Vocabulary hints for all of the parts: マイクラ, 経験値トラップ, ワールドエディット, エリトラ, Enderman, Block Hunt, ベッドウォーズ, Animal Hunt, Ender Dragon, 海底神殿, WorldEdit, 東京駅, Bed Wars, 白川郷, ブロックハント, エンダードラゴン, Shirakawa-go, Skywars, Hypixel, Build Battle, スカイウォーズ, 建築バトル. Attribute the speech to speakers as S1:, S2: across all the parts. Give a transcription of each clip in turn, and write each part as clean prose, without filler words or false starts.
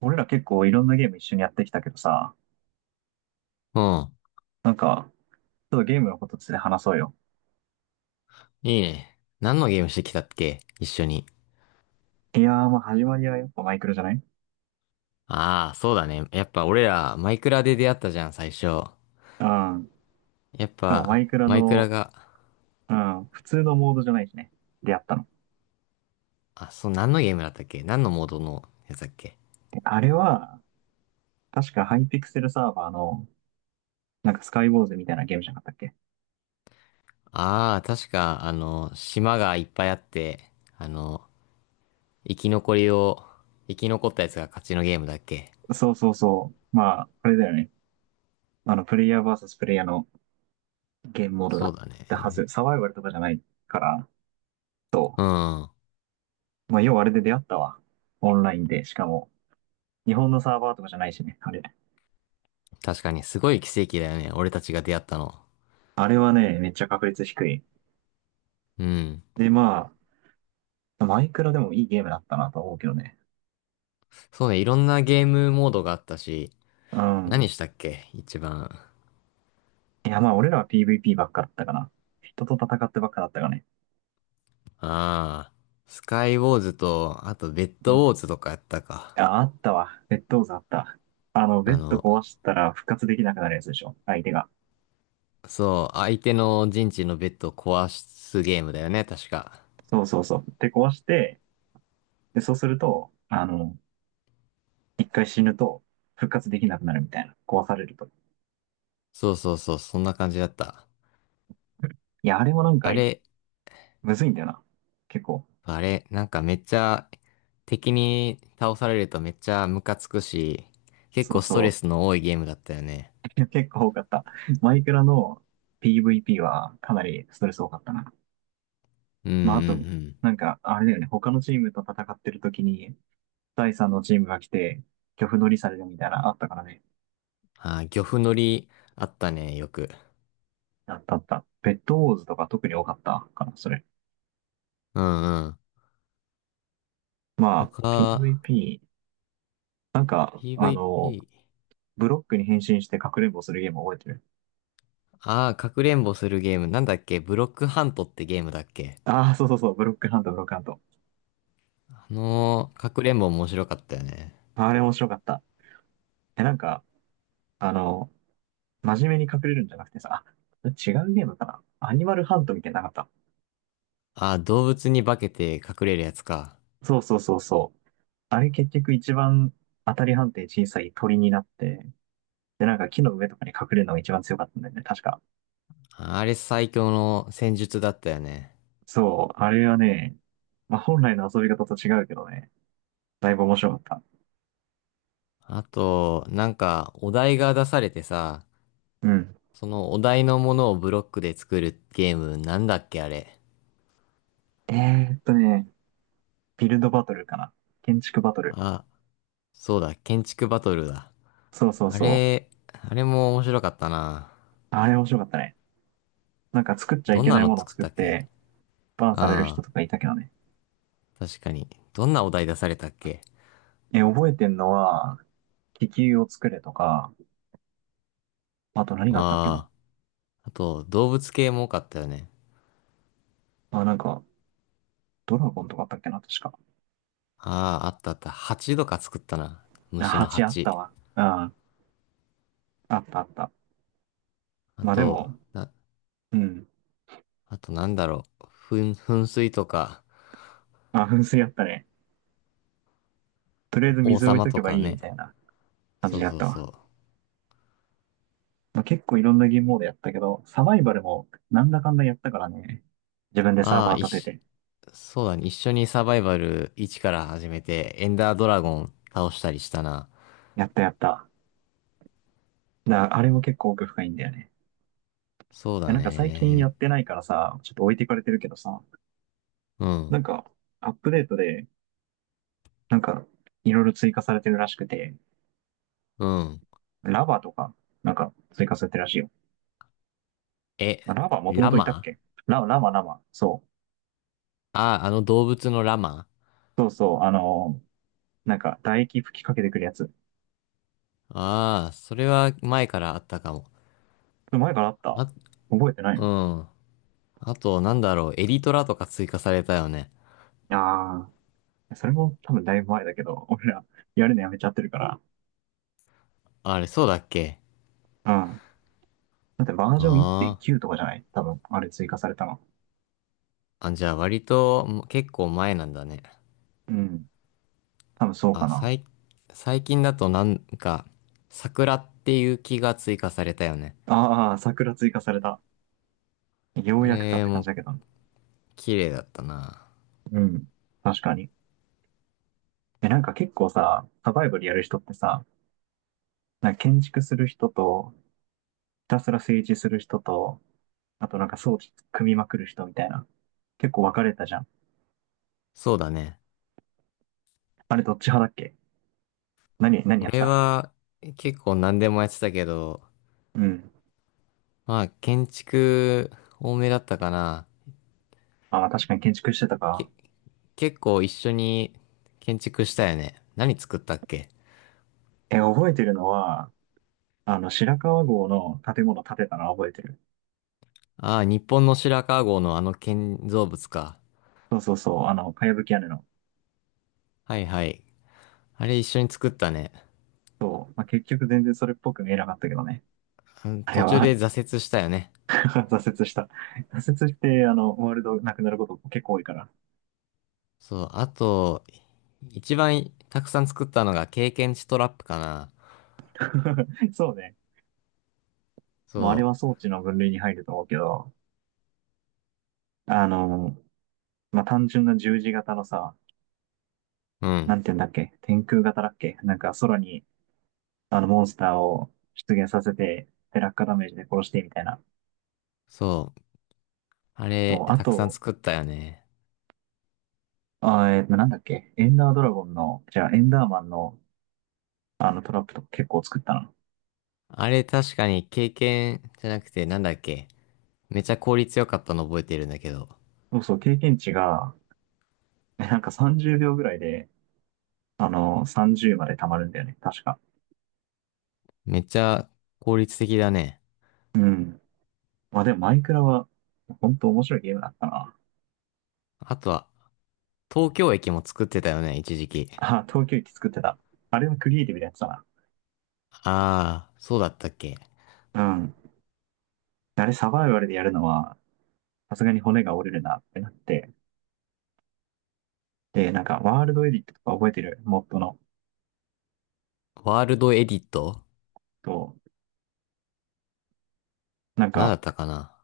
S1: 俺ら結構いろんなゲーム一緒にやってきたけどさ、
S2: うん。
S1: なんか、ちょっとゲームのことついて話そうよ。
S2: いいね。何のゲームしてきたっけ一緒に？
S1: いやー、まあ始まりはやっぱマイクラじゃない？
S2: ああ、そうだね。やっぱ俺ら、マイクラで出会ったじゃん、最初。
S1: うん。
S2: やっ
S1: しかもマ
S2: ぱ、
S1: イクラ
S2: マイクラ
S1: の、
S2: が、
S1: うん、普通のモードじゃないしね。出会ったの。
S2: あ、そう、何のゲームだったっけ？何のモードのやつだっけ？
S1: で、あれは、確かハイピクセルサーバーの、なんかスカイウォーズみたいなゲームじゃなかったっけ？
S2: ああー、確か、島がいっぱいあって、あの、生き残りを、生き残ったやつが勝ちのゲームだっけ？
S1: そうそうそう。まあ、あれだよね。あの、プレイヤー VS プレイヤーのゲームモードだ
S2: そう
S1: っ
S2: だ
S1: たはず。
S2: ね。
S1: サバイバルとかじゃないから、と。
S2: うん。
S1: まあ、要はあれで出会ったわ。オンラインで。しかも、日本のサーバーとかじゃないしね、あれ。
S2: 確かに、すごい奇跡だよね。俺たちが出会ったの。
S1: あれはね、めっちゃ確率低い。
S2: うん。
S1: で、まあ、マイクラでもいいゲームだったなと思うけどね。
S2: そうね、いろんなゲームモードがあったし、
S1: うん。
S2: 何したっけ一番？
S1: いや、まあ、俺らは PVP ばっかだったかな。人と戦ってばっかだったかね。
S2: ああ、スカイウォーズと、あとベッ
S1: う
S2: ド
S1: ん。
S2: ウォーズとかやったか。
S1: あ、あったわ。ベッドウザあった。あの、ベ
S2: あ
S1: ッド
S2: の、
S1: 壊したら復活できなくなるやつでしょ。相手が。
S2: そう、相手の陣地のベッドを壊すゲームだよね、確か。
S1: そうそうそう。で、壊して、で、そうすると、あの、一回死ぬと復活できなくなるみたいな。壊されると。
S2: そうそうそう、そんな感じだった。
S1: いや、あれもなんか、
S2: あれ、
S1: むずいんだよな。結構。
S2: あれ、なんかめっちゃ、敵に倒されるとめっちゃムカつくし、結
S1: そ
S2: 構
S1: う
S2: ストレ
S1: そ
S2: ス
S1: う。
S2: の多いゲームだったよね。
S1: 結構多かった。マイクラの PVP はかなりストレス多かったな。
S2: うんうんう
S1: まあ、あと、
S2: ん。
S1: あれだよね、他のチームと戦ってる時に、第3のチームが来て、漁夫乗りされるみたいな、あったからね。
S2: ああ、漁夫乗りあったね、よく。
S1: あったあった。ベッドウォーズとか特に多かったかな、それ。
S2: うんうん。
S1: まあ、
S2: 他、
S1: PVP、あの、
S2: PVP。
S1: ブロックに変身してかくれんぼするゲーム覚えてる？
S2: ああ、かくれんぼするゲーム。なんだっけ？ブロックハントってゲームだっけ？
S1: ああー、そうそうそう、ブロックハント、ブロックハント。
S2: かくれんぼ面白かったよね。
S1: あれ面白かった。え、なんか、あの、真面目に隠れるんじゃなくてさ、あ、違うゲームかな？アニマルハントみたいなのなかった？
S2: ああ、動物に化けて隠れるやつか。
S1: そうそうそうそう。あれ結局一番当たり判定小さい鳥になって、で、なんか木の上とかに隠れるのが一番強かったんだよね、確か。
S2: あれ最強の戦術だったよね。
S1: そう、あれはね、まあ、本来の遊び方と違うけどね、だいぶ面白かった。
S2: あと、なんか、お題が出されてさ、
S1: うん。
S2: そのお題のものをブロックで作るゲーム、なんだっけあれ。
S1: えーっとね、ビルドバトルかな。建築バトル。
S2: あ、そうだ、建築バトルだ。
S1: そうそう
S2: あ
S1: そう。
S2: れ、あれも面白かったな。
S1: あれ面白かったね。なんか作っちゃい
S2: どん
S1: け
S2: な
S1: ない
S2: の
S1: ものを
S2: 作っ
S1: 作っ
S2: たっけ？
S1: て、バンされる人
S2: ああ、
S1: とかいたけどね。
S2: 確かに。どんなお題出されたっけ？
S1: え、覚えてんのは、気球を作れとか、あと何があったっけな。
S2: ああ、あと、動物系も多かったよね。
S1: あ、なんか、ドラゴンとかあったっけな、確か。
S2: ああ、あったあった。蜂とか作ったな。
S1: あ、
S2: 虫の
S1: 蜂あった
S2: 蜂。
S1: わ。あ、あったあった。
S2: あ
S1: まあで
S2: と、
S1: も、
S2: な、
S1: うん。
S2: あとなんだろう。噴水とか、
S1: あ、噴水あったね。とりあえ
S2: お
S1: ず
S2: 王
S1: 水置い
S2: 様
S1: とけ
S2: と
S1: ば
S2: か
S1: いいみた
S2: ね。
S1: いな感
S2: そ
S1: じ
S2: う
S1: でやっ
S2: そう
S1: たわ。
S2: そう。
S1: まあ、結構いろんなゲームモードやったけど、サバイバルもなんだかんだやったからね。自分でサー
S2: ああ、
S1: バー立てて。
S2: そうだね。一緒にサバイバル1から始めて、エンダードラゴン倒したりしたな。
S1: やったやった。だからあれも結構奥深いんだよね。
S2: そうだ
S1: 最近
S2: ね。
S1: やってないからさ、ちょっと置いてかれてるけどさ、
S2: う
S1: な
S2: ん、
S1: んかアップデートで、なんかいろいろ追加されてるらしくて、
S2: うん。
S1: ラバとか、なんか追加されてるらしいよ。
S2: え、
S1: まあラバもとも
S2: ラ
S1: といたっ
S2: マ？
S1: け？ラバ、ラバ。そう。
S2: ああ、あの動物のラマ？
S1: そうそう、あのーなんか唾液吹きかけてくるやつ。
S2: ああ、それは前からあったかも。
S1: 前からあった？
S2: あ、
S1: 覚えてない
S2: う
S1: の？
S2: ん。あと、なんだろう、エリトラとか追加されたよね。
S1: ああー、それも多分だいぶ前だけど、俺らやるのやめちゃってるから。
S2: あれ、そうだっけ？
S1: うん。だってバージョン
S2: あ
S1: 1.9とかじゃない？多分、あれ追加されたの。
S2: ーあ、じゃあ割とも結構前なんだね。
S1: うん。多分そうか
S2: あ、
S1: な。
S2: 最、最近だとなんか、桜っていう木が追加されたよね。
S1: ああ、桜追加された。よ
S2: あ
S1: うやくかっ
S2: れ
S1: て感じ
S2: も
S1: だけど。
S2: 綺麗だったな。
S1: うん。確かに。え、なんか結構さ、サバイバルやる人ってさ、なんか建築する人と、たすら政治する人と、あとなんか装置組みまくる人みたいな。結構分かれたじゃん。
S2: そうだね。
S1: あれどっち派だっけ？何やって
S2: 俺
S1: た？
S2: は結構何でもやってたけど、
S1: うん。
S2: まあ建築多めだったかな。
S1: あ、まあ確かに建築してたか。
S2: け、結構一緒に建築したよね。何作ったっけ？
S1: え、覚えてるのは、あの、白川郷の建物建てたのは覚えてる。
S2: ああ、日本の白川郷のあの建造物か。
S1: そうそうそう、あの、かやぶき屋根の。
S2: はいはい。あれ一緒に作ったね。
S1: そう。まあ結局全然それっぽく見えなかったけどね。
S2: うん
S1: あれ
S2: 途中
S1: は、
S2: で挫折したよね。
S1: 挫折した。挫折して、あの、ワールドなくなること結構多いから。
S2: そう、あと、一番たくさん作ったのが経験値トラップかな。
S1: そうね。
S2: そ
S1: もうあれは装置の分類に入ると思うけど、あの、まあ、単純な十字型のさ、
S2: う、う
S1: な
S2: ん。
S1: んて言うんだっけ？天空型だっけ？なんか空にあのモンスターを出現させて、で落下ダメージで殺してみたいな。
S2: そう。あ
S1: そ
S2: れ、
S1: うあ
S2: たくさん
S1: と、
S2: 作ったよね。
S1: なんだっけ？エンダードラゴンの、じゃあエンダーマンのあのトラップとか結構作ったな。
S2: あれ確かに経験じゃなくてなんだっけ？めっちゃ効率良かったの覚えてるんだけど。
S1: そうそう、経験値が、なんか30秒ぐらいで、あの、30まで溜まるんだよね、確か。
S2: めっちゃ効率的だね。
S1: うん。まあでもマイクラは、ほんと面白いゲームだったな。
S2: あとは、東京駅も作ってたよね、一時期。
S1: あ、東京駅作ってた。あれはクリエイティブなやつだ
S2: ああ、そうだったっけ？
S1: な。うん。あれサバイバルでやるのは、さすがに骨が折れるなってなって、で、なんか、ワールドエディットとか覚えてる？モッドの。
S2: ワールドエディット
S1: と、なん
S2: 何だ
S1: か、
S2: ったかな？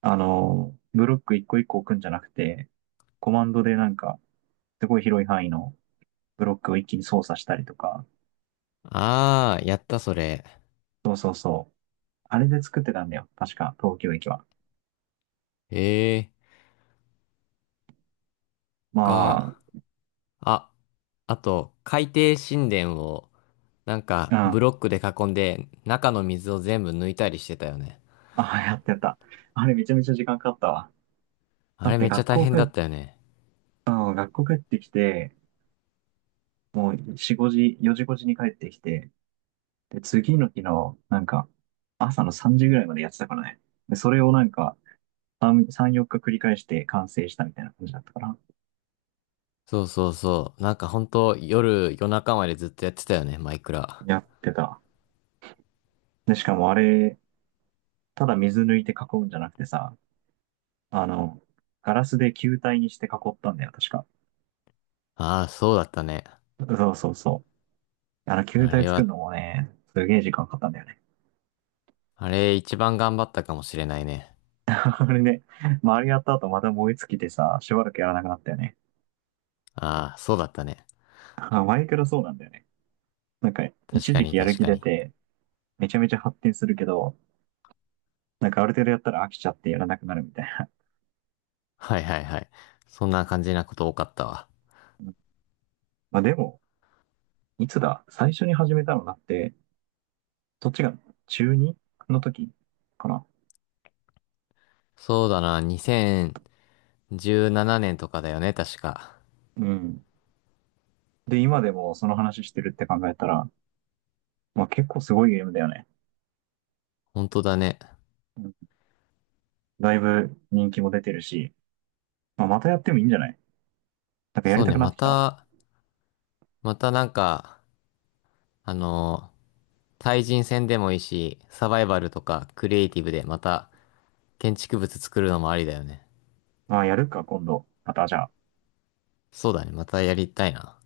S1: あのーブロック一個一個置くんじゃなくて、コマンドでなんか、すごい広い範囲のブロックを一気に操作したりとか、
S2: あー、やったそれ。
S1: そうそうそう。あれで作ってたんだよ。確か、東京駅は。
S2: ええ
S1: まあ、
S2: か？あ、あと、海底神殿を、なん
S1: う
S2: か、ブ
S1: ん。
S2: ロックで囲んで、中の水を全部抜いたりしてたよね。
S1: あ、やってた。あれめちゃめちゃ時間かかったわ。
S2: あ
S1: だっ
S2: れ
S1: て
S2: めっちゃ
S1: 学
S2: 大
S1: 校
S2: 変
S1: 帰
S2: だ
S1: っ、
S2: ったよね。
S1: あの学校帰ってきて、もう4 5時に帰ってきて、で、次の日の、なんか、朝の3時ぐらいまでやってたからね。で、それをなんか、3、4日繰り返して完成したみたいな感じだったから、
S2: そうそうそう。なんかほんと、夜中までずっとやってたよね、マイクラ。
S1: やってた。で、しかもあれ、ただ水抜いて囲うんじゃなくてさ、あの、ガラスで球体にして囲ったんだよ、確か。
S2: ああ、そうだったね。
S1: そうそうそう。あの、球
S2: あ
S1: 体
S2: れ
S1: 作る
S2: は、
S1: のもね、すげえ時間かかったんだよね。
S2: あれ一番頑張ったかもしれないね。
S1: あれね、まあ、あれやった後また燃え尽きてさ、しばらくやらなくなったよね。
S2: ああ、そうだったね。
S1: あ、マイクラそうなんだよね。なんか、
S2: 確
S1: 一
S2: か
S1: 時
S2: に
S1: 期やる
S2: 確
S1: 気
S2: か
S1: 出
S2: に。
S1: て、めちゃめちゃ発展するけど、なんかある程度やったら飽きちゃってやらなくなるみたいな。
S2: はいはいはい。そんな感じなこと多かったわ。
S1: うん。まあでも、いつだ、最初に始めたのだって、そっちが中2の時かな。
S2: そうだな、2017年とかだよね、確か。
S1: うん。で、今でもその話してるって考えたら、まあ結構すごいゲームだよね。
S2: 本当だね。
S1: うん。だいぶ人気も出てるし、まあまたやってもいいんじゃない？なんかやり
S2: そう
S1: た
S2: ね、
S1: くなってきたわ。
S2: またなんか、あのー対人戦でもいいし、サバイバルとかクリエイティブでまた建築物作るのもありだよね。
S1: まあやるか、今度。またじゃあ。
S2: そうだね、またやりたいな。